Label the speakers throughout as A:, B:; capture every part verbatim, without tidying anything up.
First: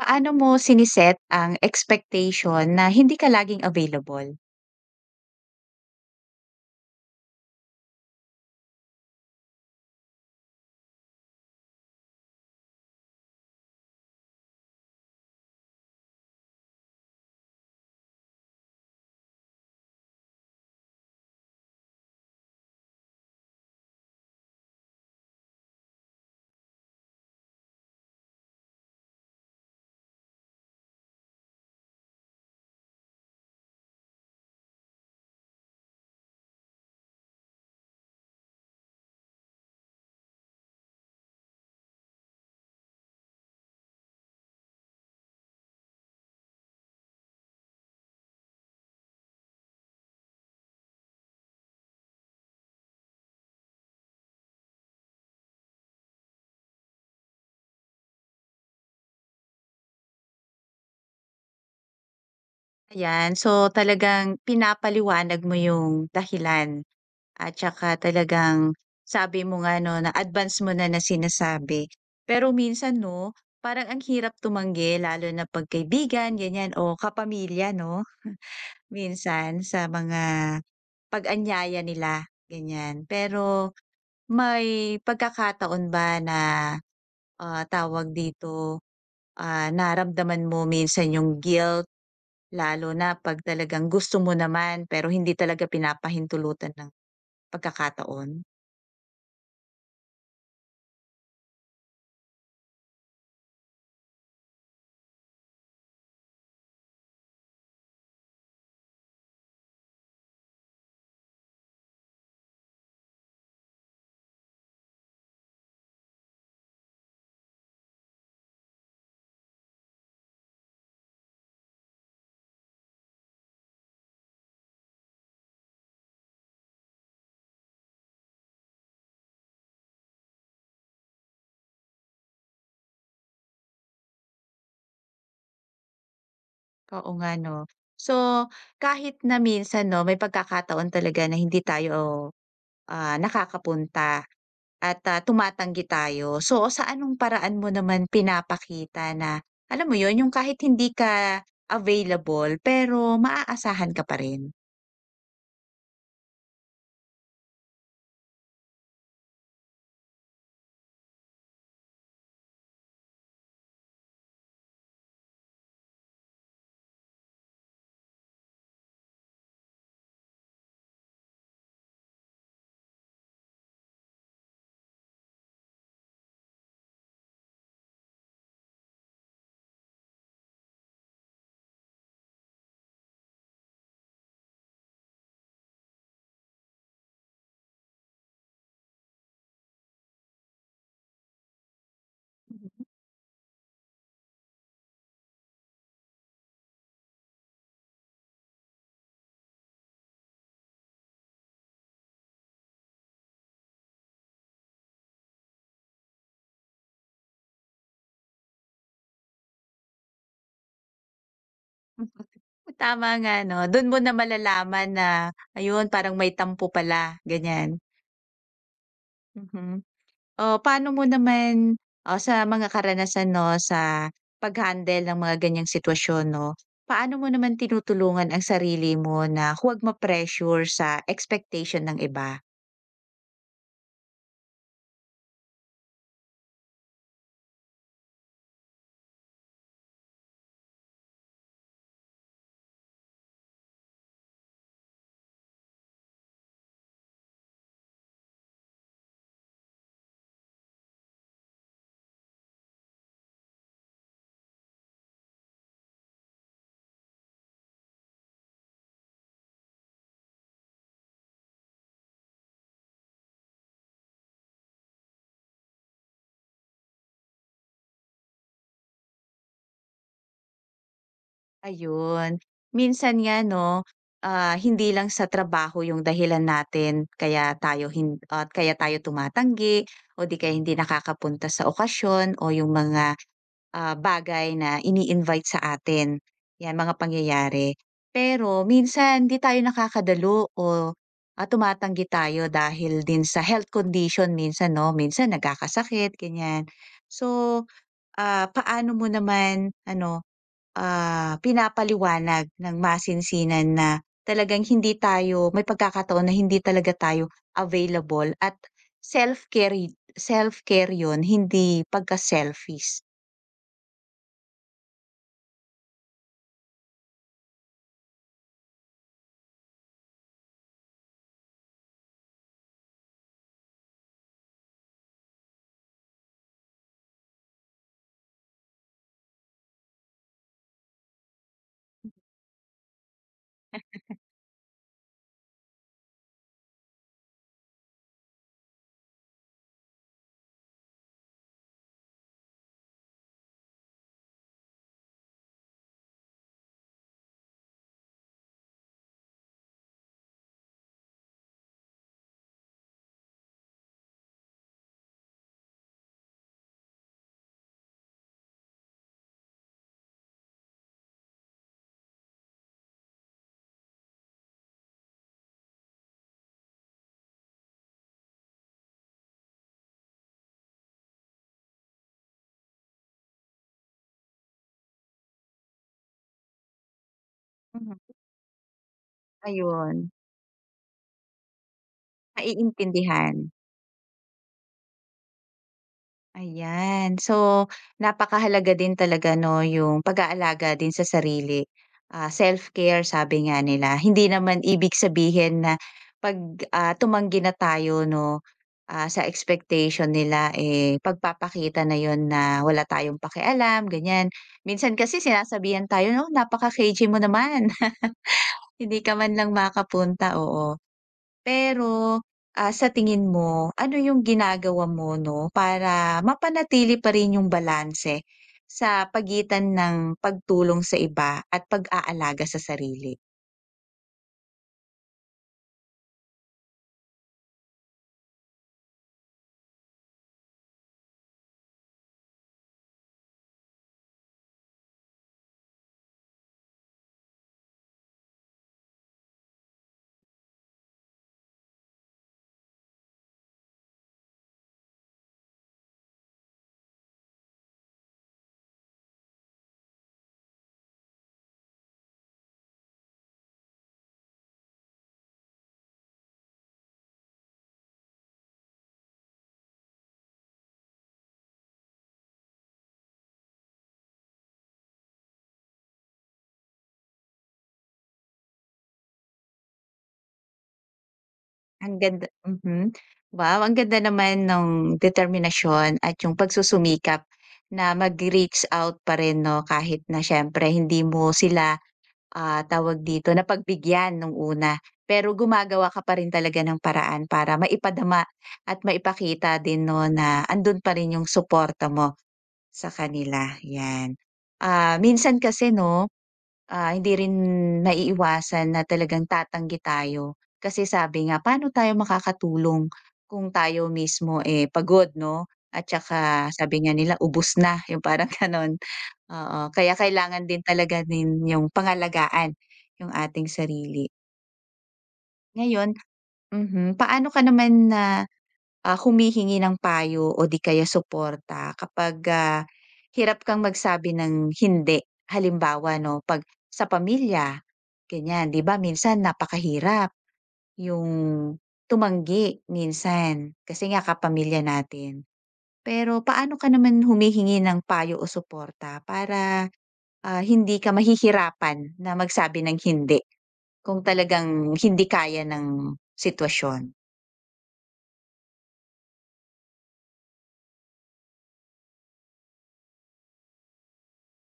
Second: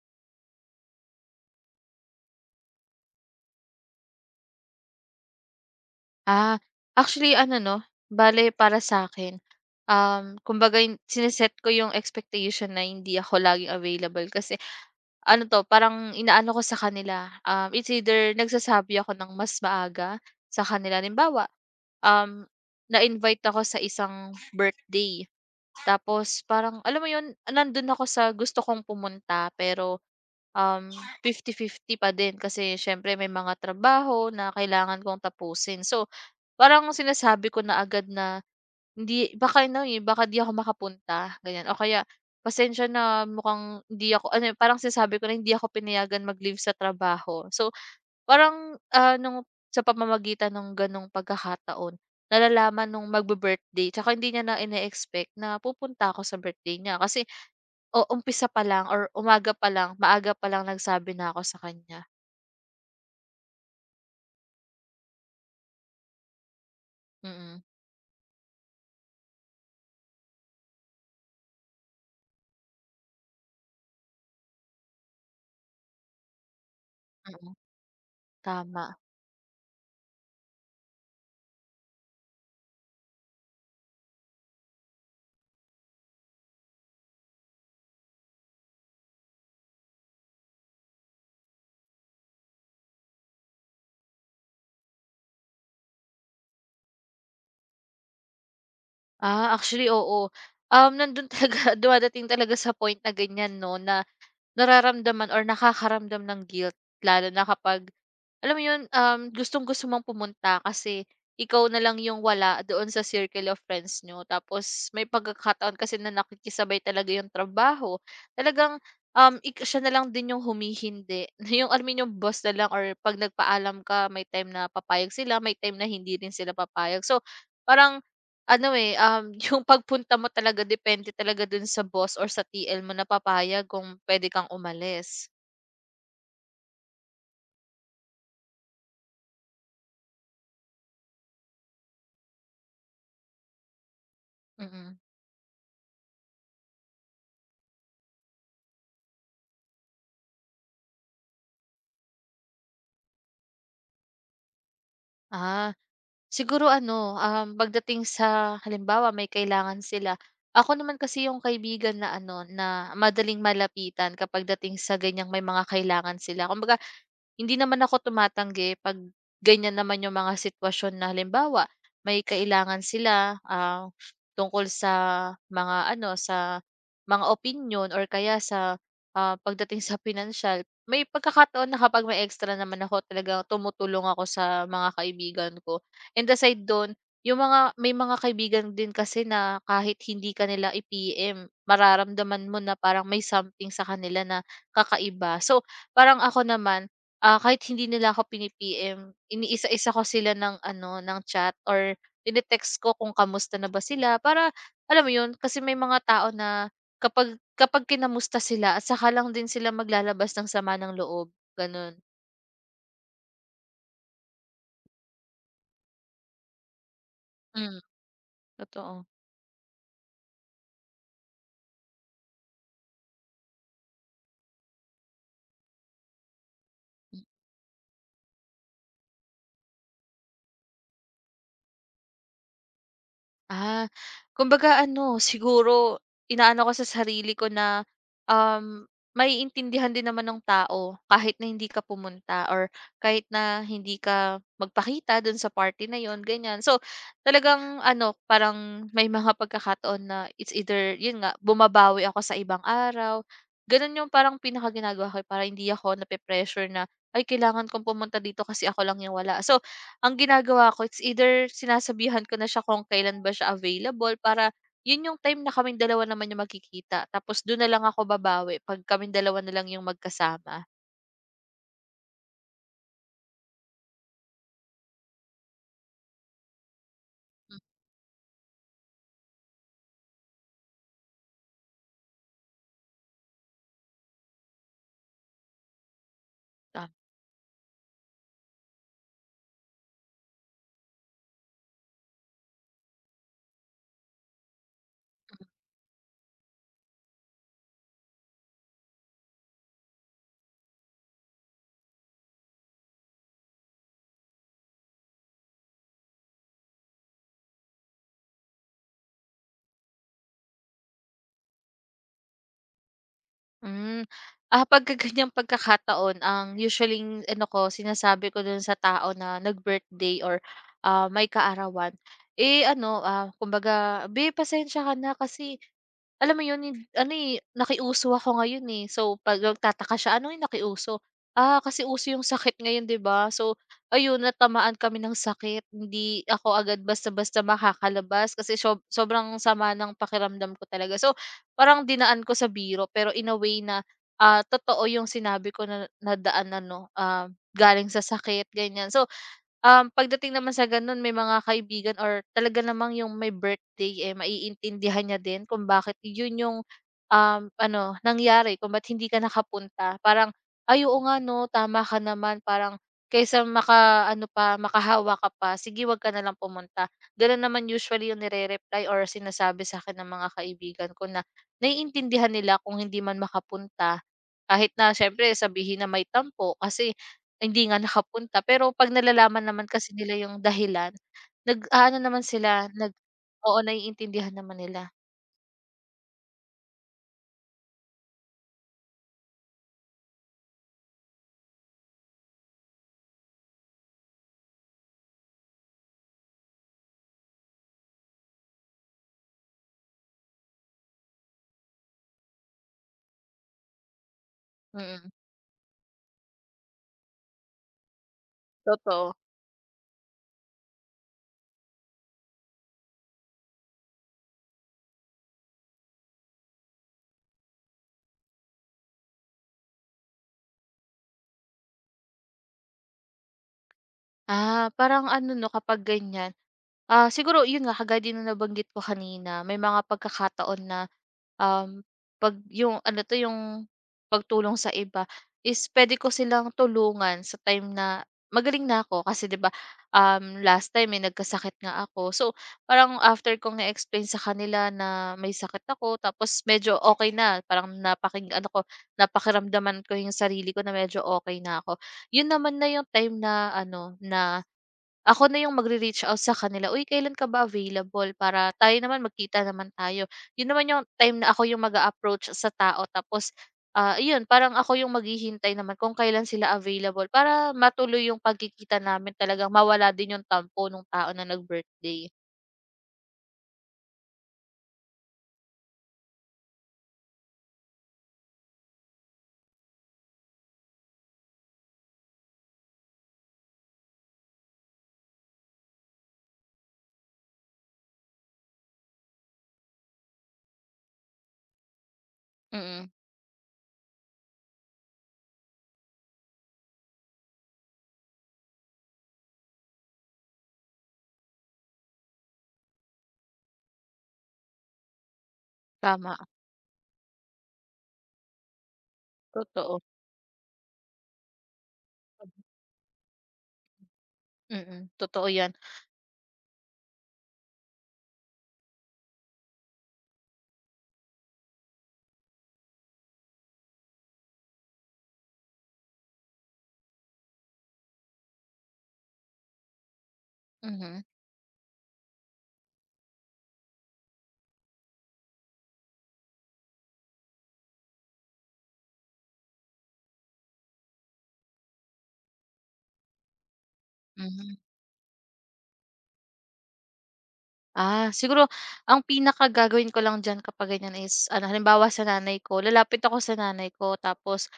A: Paano mo siniset ang expectation na hindi ka laging available?
B: Ah, actually ano 'no, bale para sa akin, um, kumbaga yun sine ko yung expectation na hindi ako laging available kasi ano 'to, parang inaano ko sa kanila, um, it's either nagsasabi ako ng mas maaga sa kanila. Halimbawa, um, na-invite ako sa isang birthday tapos parang alam mo yun, nandun ako sa gusto kong pumunta, pero, um, fifty fifty pa din kasi siyempre may mga trabaho na kailangan kong tapusin. So, parang sinasabi ko na agad na, hindi baka ano, eh, baka 'di ako makapunta ganyan o kaya, "Pasensya na, mukhang hindi ako," ano, eh, parang sinasabi ko na hindi ako pinayagan mag-leave sa trabaho. So, parang, ah, nung sa pamamagitan ng gano'ng pagkakataon, nalalaman nung magbe birthday tsaka hindi niya na ine-expect na pupunta ako sa birthday niya kasi, o umpisa pa lang or umaga pa lang, maaga pa lang nagsabi na ako sa kanya.
A: Ayan, so talagang pinapaliwanag mo yung dahilan at
B: Mm,
A: saka talagang sabi mo nga 'no, na advance mo na na sinasabi. Pero minsan 'no, parang ang hirap tumanggi lalo na 'pag ganyan o
B: mm,
A: kapamilya 'no,
B: tama.
A: minsan sa mga pag-anyaya nila, ganyan. Pero may pagkakataon ba na, ah, tawag dito. Ah, nararamdaman mo minsan yung guilt, lalo na 'pag talagang gusto mo naman pero hindi talaga pinapahintulutan ng pagkakataon?
B: Ah, actually oo. Um, nandun talaga dumadating talaga sa point na ganyan 'no, na nararamdaman or nakakaramdam ng guilt lalo na kapag alam mo 'yun, um, gustong-gusto mong pumunta kasi ikaw na lang yung wala doon sa circle of friends niyo. Tapos may pagkakataon kasi na nakikisabay talaga yung trabaho. Talagang, um, ik siya na lang din yung humihindi. Yung alam mo yun, yung boss na lang or 'pag nagpaalam ka, may time na papayag sila, may time na hindi rin sila papayag. So, parang ano, eh, um, yung pagpunta mo talaga depende talaga dun sa boss or sa T L mo na papayag kung pwede kang umalis?
A: Oo nga 'no. So, kahit na minsan 'no, may pagkakataon talaga na hindi tayo, ah, nakakapunta
B: Mm.
A: at, ah, tumatanggi tayo. So, sa anong paraan mo naman pinapakita na alam mo yon yung kahit hindi ka available pero maaasahan ka pa rin?
B: Ah, siguro ano, um, pagdating sa halimbawa may kailangan sila, ako naman kasi yung kaibigan na ano, na madaling malapitan kapag dating sa ganyang may mga kailangan sila. Kumbaga, hindi naman ako tumatanggi 'pag ganyan naman yung mga sitwasyon na halimbawa may kailangan sila, ah, tungkol sa mga ano, sa mga opinyon or kaya sa, ah, pagdating sa pinansiyal. May pagkakataon na kapag may extra naman ako, talagang tumutulong ako sa mga kaibigan ko. And aside dun, yung mga may mga kaibigan din kasi na kahit hindi kanila nila i-P M, mararamdaman mo na parang may something sa kanila na kakaiba. So, parang ako naman, Ah, kahit hindi nila ako pini m iniisa-isa ko sila ng ano, ng chat or tine-text ko kung kamusta na ba sila, para alam mo 'yun, kasi may mga tao na kapag kapag kinamusta sila at saka lang din sila maglalabas ng sama ng loob, gano'n.
A: Tama nga 'no, dun mo na malalaman na ayun parang may tampo pala, ganyan.
B: Hmm, totoo.
A: Mhm. Oh, paano mo naman, o sa mga karanasan 'no, sa pag-handle ng mga ganyang sitwasyon 'no, paano mo naman tinutulungan ang sarili mo na huwag ma-pressure sa expectation ng iba?
B: Ah, kumbaga ano, siguro inaano ko sa sarili ko na, um, maiintindihan din naman ng tao kahit na hindi ka pumunta or kahit na hindi ka magpakita dun sa party na yon ganyan. So, talagang ano, parang may mga pagkakataon na it's either, yun nga, bumabawi ako sa ibang araw. Ganun yung parang pinaka ginagawa ko para hindi ako nape-pressure na, ay, kailangan kong pumunta dito kasi ako lang yung wala. So, ang ginagawa ko, it's either sinasabihan ko na siya kung kailan ba siya available, para yun yung time na kaming dalawa naman yung magkikita. Tapos dun na lang ako babawi 'pag kaming dalawa na lang yung magkasama.
A: Ayun, minsan nga 'no, ah, hindi lang sa trabaho yung dahilan natin kaya
B: Hmm,
A: tayo hin at kaya tayo tumatanggi o di kaya hindi nakakapunta sa okasyon o yung mga ah, bagay na ini-invite sa atin, 'yan
B: tam
A: mga pangyayari. Pero minsan hindi tayo nakakadalo o, ah, tumatanggi tayo dahil din sa health condition minsan 'no, minsan nagkakasakit ganyan. So, ah, paano mo naman ano, ah, pinapaliwanag ng masinsinan na talagang hindi tayo may pagkakataon na hindi talaga tayo available at self-care y- self-care 'yun, hindi pagka-selfish?
B: hmm. Ah, pag ganyang pagkakataon, ang usually ano ko, sinasabi ko dun sa tao na nag-birthday or, ah, may kaarawan, eh, ano, ah, kumbaga, "Babe, pasensya ka na kasi alam mo yun, hin ano, eh, nakiuso ako ngayon, eh." So, 'pag nagtataka siya, "Ano yung nakiuso?" "Ah, kasi uso yung sakit ngayon, 'di ba?" So, ayun, natamaan kami ng sakit. Hindi ako agad basta-basta makakalabas kasi sob sobrang sama ng pakiramdam ko talaga. So, parang dinaan ko sa biro pero in a way na, ah, totoo yung sinabi ko na nadaanan 'no, ah, galing sa sakit, ganyan. So, Um, pagdating naman sa gano'n, may mga kaibigan or talaga namang yung may birthday, eh, maiintindihan niya din kung bakit yun yung, um, ano nangyari kung ba't hindi ka nakapunta. Parang, "Ay oo nga 'no, tama ka naman." Parang kaysa makaano pa, makahawa ka pa, "Sige, 'wag ka na lang pumunta." Gano'n naman usually yung nire-reply or sinasabi sa'kin ng mga kaibigan ko, na naiintindihan nila kung hindi man makapunta. Kahit na siyempre sabihin na may tampo kasi hindi nga nakapunta, pero 'pag nalalaman naman kasi
A: Ayun,
B: nila yung dahilan, nag-aano naman sila, nag
A: naiintindihan,
B: oo, naiintindihan naman nila,
A: ayan. So, napakahalaga din talaga 'no, yung pag-aalaga din sa sarili, ah, self-care sabi nga nila. Hindi naman ibig sabihin na 'pag, ah, tumanggi na tayo 'no, ah, sa expectation nila, eh, pagpapakita na yon na wala tayong pakialam ganyan. Minsan
B: mm,
A: kasi sinasabihan tayo, "'No, napaka-cagey mo naman, hindi ka
B: totoo.
A: man lang makapunta." Oo. Pero, ah, sa tingin mo, ano yung ginagawa mo 'no, para mapanatili pa rin yung balanse sa pagitan ng pagtulong sa iba at pag-aalaga sa sarili?
B: Ah, parang ano 'no, kapag ganyan. Ah, siguro yun nga kagaya din ng nabanggit ko kanina, may mga pagkakataon na, um, 'pag yung ano 'to, yung pagtulong sa iba is puwede ko silang tulungan sa time na magaling na ako, kasi 'di ba, um, last time, eh, nagkasakit nga ako. So, parang after kong na-explain sa kanila na may sakit ako tapos medyo okay na, parang napakinggan ako napakiramdaman ko yung sarili ko na medyo okay na ako. 'Yun naman na yung time na ano, na ako na yung magre-reach out sa kanila, "Uy, kailan ka ba available? Para tayo naman magkita naman tayo." 'Yun naman yung time na ako yung mag approach sa tao tapos, ah, iyon, parang ako yung maghihintay naman kung kailan sila available para matuloy yung pagkikita namin, talagang mawala din yung tampo ng tao na
A: Ang
B: nag-birthday.
A: ganda, mhm. Wow, ang ganda naman ng determinasyon at yung pagsusumikap na mag-reach out pa rin 'no, kahit na siyempre hindi mo sila. Ah, tawag dito, napagbigyan nung una. Pero gumagawa ka pa rin talaga ng paraan para maipadama at maipakita din 'no na andun pa rin yung suporta mo sa
B: Mm,
A: kanila, yan. Ah, minsan kasi 'no, Ah, hindi rin maiiwasan na talagang tatanggi tayo. Kasi sabi nga, paano tayo makakatulong kung tayo mismo, eh, pagod 'no? At
B: tama,
A: tsaka sabi nga nila, ubus na, yung parang gano'n. Oo,
B: totoo.
A: kaya kailangan din talaga din yung pangalagaan yung ating sarili.
B: Mm, totoo 'yan.
A: Ngayon mhm, paano ka naman na Ah, humihingi ng payo o di kaya suporta kapag, ah, hirap kang magsabi ng hindi. Halimbawa 'no, 'pag sa pamilya, ganyan, 'di ba minsan napakahirap
B: Mhm,
A: yung tumanggi minsan, kasi nga kapamilya natin. Pero paano ka naman humihingi ng payo o suporta para, ah, hindi ka mahihirapan na magsabi ng hindi kung
B: mhm.
A: talagang hindi kaya ng sitwasyon?
B: Ah, siguro ang pinaka pinakagagawin ko lang diyan kapag ganyan is ano, halimbawa sa nanay ko, lalapit ako sa nanay ko tapos,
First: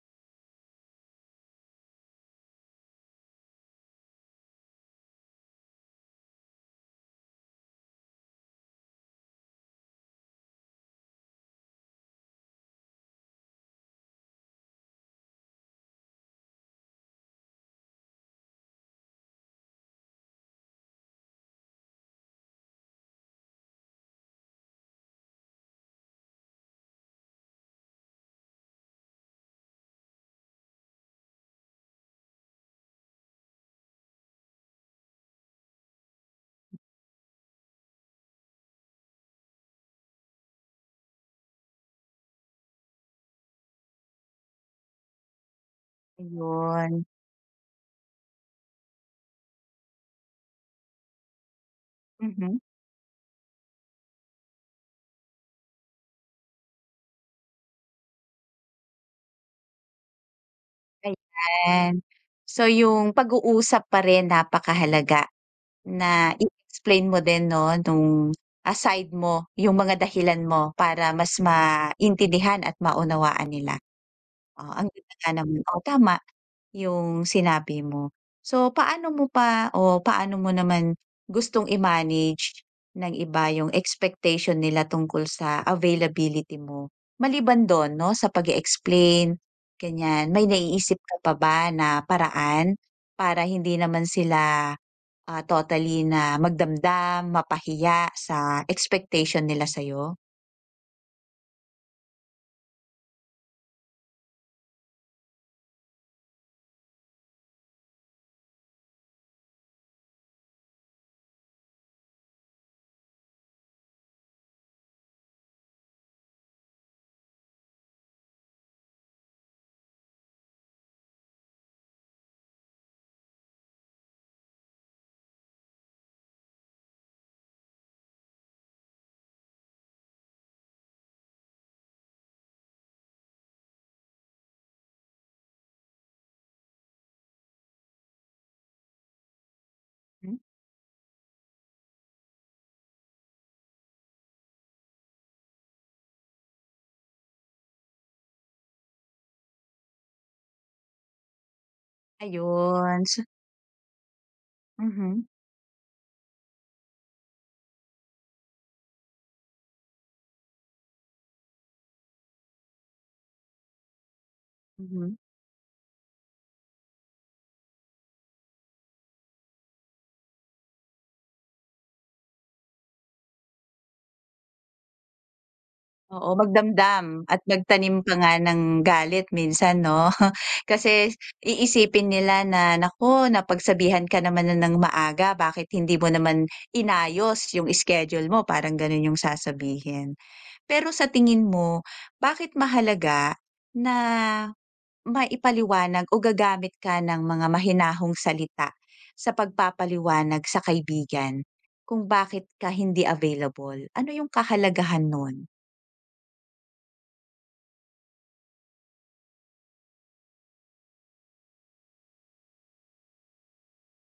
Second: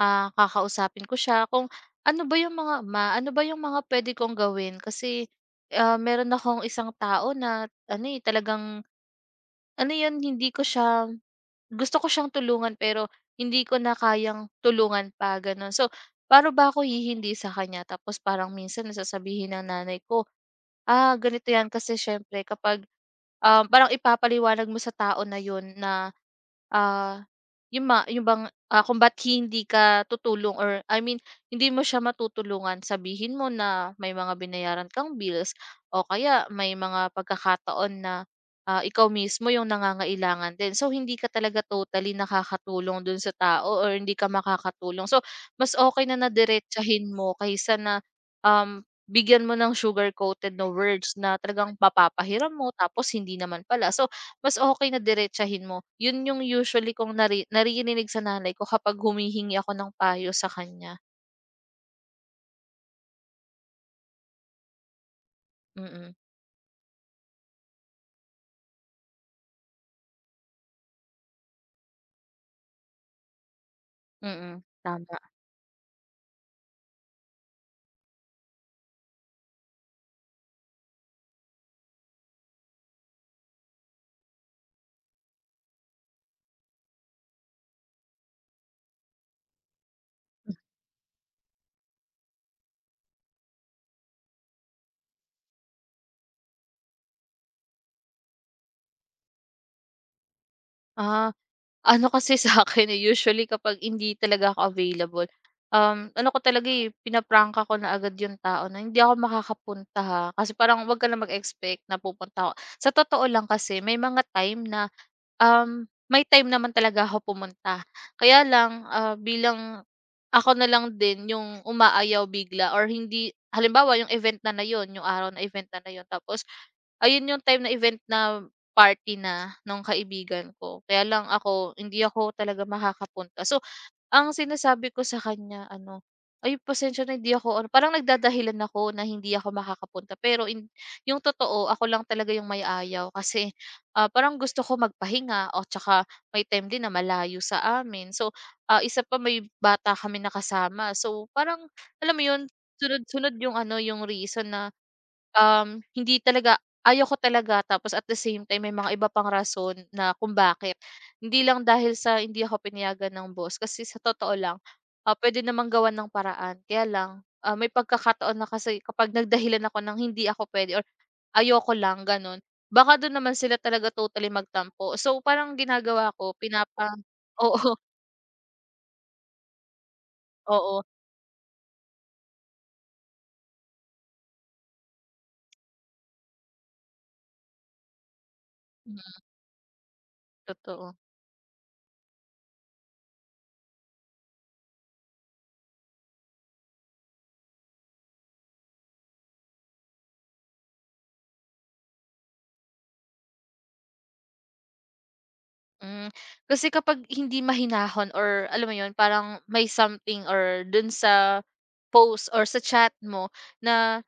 B: ah, kakausapin ko siya kung ano ba yung mga, "Ma, ano ba yung mga puwede kong gawin?" Kasi, ah, meron akong isang tao na ano, eh, talagang ano 'yun, hindi ko siya gusto ko siyang tulungan pero hindi ko na kayang tulungan pa, gano'n. So, pa'no ba ako hihindi sa kanya? Tapos parang minsan sasabihin ng nanay ko, "Ah, ganito 'yan." Kasi siyempre kapag, um, parang ipapaliwanag mo sa tao na 'yun na, ah, yung ma yung bang, ah, kung ba't hindi ka tutulong or I mean, hindi mo siya matutulungan. Sabihin mo na may mga binayaran kang bills o kaya may mga pagkakataon na, Ah, ikaw mismo yung nangangailangan din. So, hindi ka talaga totally nakakatulong dun sa tao or hindi ka makakatulong. So, mas okay na na
A: Ayun,
B: diretsahin mo kaysa na, um, bigyan mo ng sugar coated na words na talagang papapahiram
A: mhm.
B: mo tapos hindi naman pala. So, mas okay na diretsahin mo. Yun yung usually kong nari naririnig sa nanay ko kapag humihingi ako ng payo sa kanya.
A: Ayan. So, yung pag-uusap pa rin napakahalaga
B: Mm,
A: na i-explain mo din 'no, nung, aside mo yung mga dahilan mo para mas maintindihan at maunawaan nila.
B: mm,
A: Oh, ang ganda
B: tama.
A: nga naman. Oh, tama. Yung sinabi mo. So, paano mo pa o paano mo naman gustong i-manage ng iba yung expectation nila tungkol sa availability mo? Maliban dun 'no, sa pag explain ganyan, may naiisip ka pa ba na paraan para hindi naman sila, ah, totally na magdamdam, mapahiya sa expectation nila sa'yo?
B: Ah. Ano kasi sa'kin, eh, usually kapag hindi talaga ako available, um, ano ko talaga, eh, pina ako na agad yung tao na, "Hindi ako makakapunta, ha." Kasi parang, "Wag ka na mag-expect na pupunta ako." Sa totoo lang kasi may mga time na, Um, may time naman talaga ako pumunta. Kaya lang, ah, bilang ako na lang din yung umaayaw bigla or hindi, halimbawa yung event na na yun, yung araw na event na na yun, tapos ayun yung time na event na party na nung kaibigan ko. Kaya lang ako, hindi ako talaga makakapunta. So, ang sinasabi ko sa kanya ano, "Ay pasensya na, hindi ako ano," parang nagdadahilan ako na hindi ako makakapunta
A: Hmm,
B: pero in yung totoo ako lang talaga yung may ayaw, kasi, ah, parang gusto ko magpahinga o tsaka may time din na malayo sa amin. So, ah, isa pa, may bata kami na kasama, so parang alam mo yun,
A: ayun. So,
B: sunod-sunod yung ano, yung reason na,
A: mhm,
B: Um, hindi talaga, ayaw ko talaga, tapos at the same time may mga iba pang rason na kung bakit. Hindi lang dahil sa hindi ako pinayagan ng boss, kasi sa totoo lang,
A: mhm.
B: ah, pwede namang gawan ng paraan. Kaya lang, ah, may pagkakataon na kasi kapag nagdahilan ako ng hindi ako pwede or ayoko lang gano'n, baka do'n naman sila talaga totally magtampo. So, parang ginagawa
A: Oo,
B: ko, pinapa
A: magdamdam at
B: oo,
A: magtanim pa nga ng galit minsan 'no?
B: oo,
A: Kasi iisipin nila na, naku, napagsabihan ka naman na ng maaga bakit hindi mo naman inayos yung schedule mo, parang gano'n yung
B: mm,
A: sasabihin. Pero
B: totoo.
A: sa tingin mo, bakit mahalaga na maipaliwanag o gagamit ka ng mga mahinahong salita sa pagpapaliwanag sa kaibigan kung bakit ka hindi available? Ano yung kahalagahan nun?
B: Hmm, Kasi kapag hindi mahinahon or alam mo 'yun, parang may something or dun sa post or sa chat mo na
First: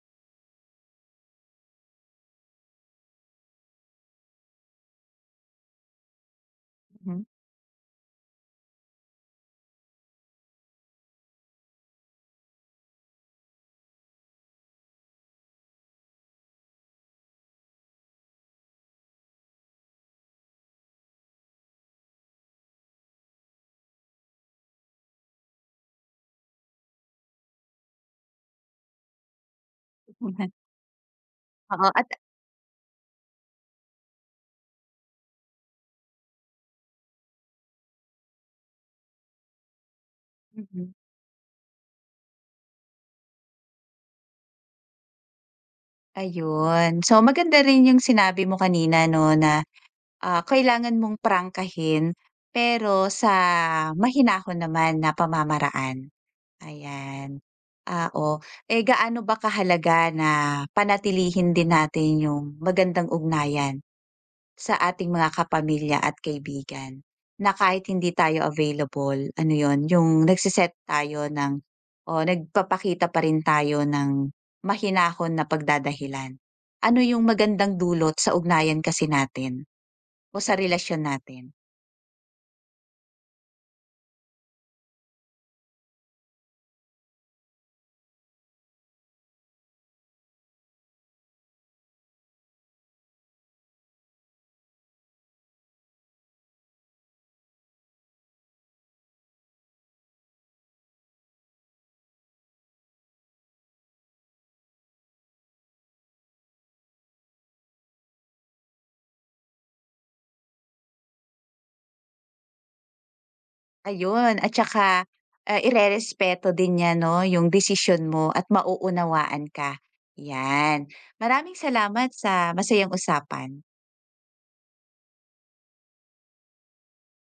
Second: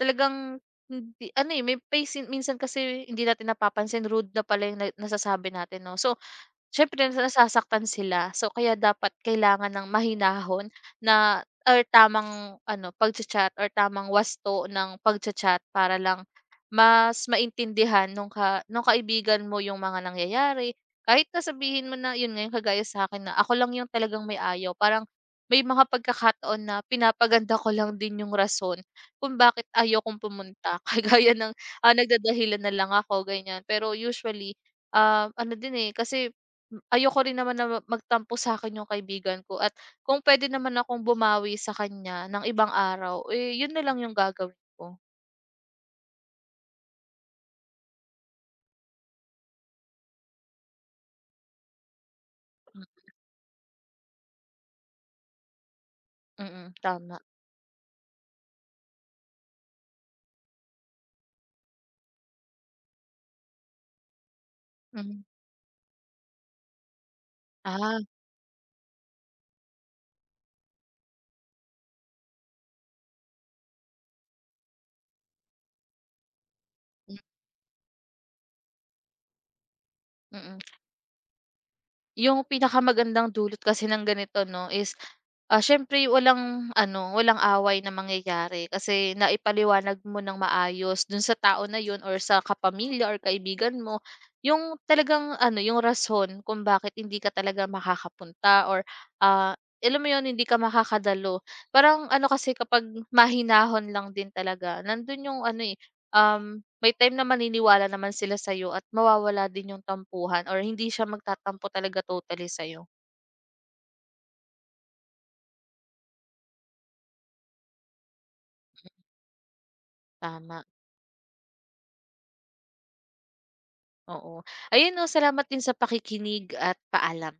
B: talagang hindi ano, eh, may pasin minsan kasi hindi natin napapansin rude na pala yung na nasasabi natin 'no. So, siyempre
A: Mhm.
B: nasasaktan sila. So kaya dapat kailangan ng mahinahon na or tamang ano pagcha-chat or tamang wasto ng pagcha-chat para lang mas maintindihan nung ka nung kaibigan mo yung mga nangyayari. Kahit na sabihin mo na yun ngayon kagaya sa akin na ako lang yung talagang may ayaw, parang may mga pagkakataon na pinapaganda ko lang din yung rason kung bakit ayaw kong pumunta. Kagaya ng,
A: Oo
B: ah,
A: at
B: nagdadahilan na lang ako ganyan. Pero usually, ah, ano din, eh, kasi M ayoko rin naman na ma- magtampo sa'kin yung kaibigan ko, at kung pwede naman
A: mm,
B: akong bumawi sa kanya ng ibang araw, eh, yun na lang yung gagawin ko.
A: ayun. So, maganda rin yung sinabi mo kanina 'no na, ah, kailangan mong prangkahin
B: M
A: pero sa mahinahon naman na pamamaraan,
B: mm, mm, tama.
A: ayan. Ah, oo, eh, gaano ba kahalaga na panatilihin din natin yung magandang ugnayan? Sa ating
B: Mhm.
A: mga kapamilya at kaibigan, na kahit
B: Ah,
A: hindi tayo available, ano yon, yung nagsiset tayo ng o nagpapakita pa rin tayo ng mahinahon na pagdadahilan. Ano
B: hmm,
A: yung magandang dulot sa ugnayan kasi natin
B: mm,
A: o sa
B: mm.
A: relasyon natin.
B: Yung pinakamagandang dulot kasi ng ganito 'no is, ah, siyempre walang ano, walang away na mangyayari kasi naipaliwanag mo ng maayos dun sa tao na yun or sa kapamilya or kaibigan mo yung talagang ano, yung rason kung bakit hindi ka talaga makakapunta or, ah, alam mo yun, hindi ka makakadalo. Parang ano kasi kapag mahinahon lang din talaga, nandun yung ano, eh, um, may time na maniniwala naman sila sa'yo at mawawala din yung tampuhan or hindi siya magtatampo talaga totally sa'yo.
A: Ayun, at saka, ah, irerespeto din niya 'no, yung desisyon mo at mauunawaan ka,
B: Tama,
A: 'yan. Maraming salamat sa masayang usapan.
B: oo. Ayun 'no, salamat din sa pakikinig at paalam.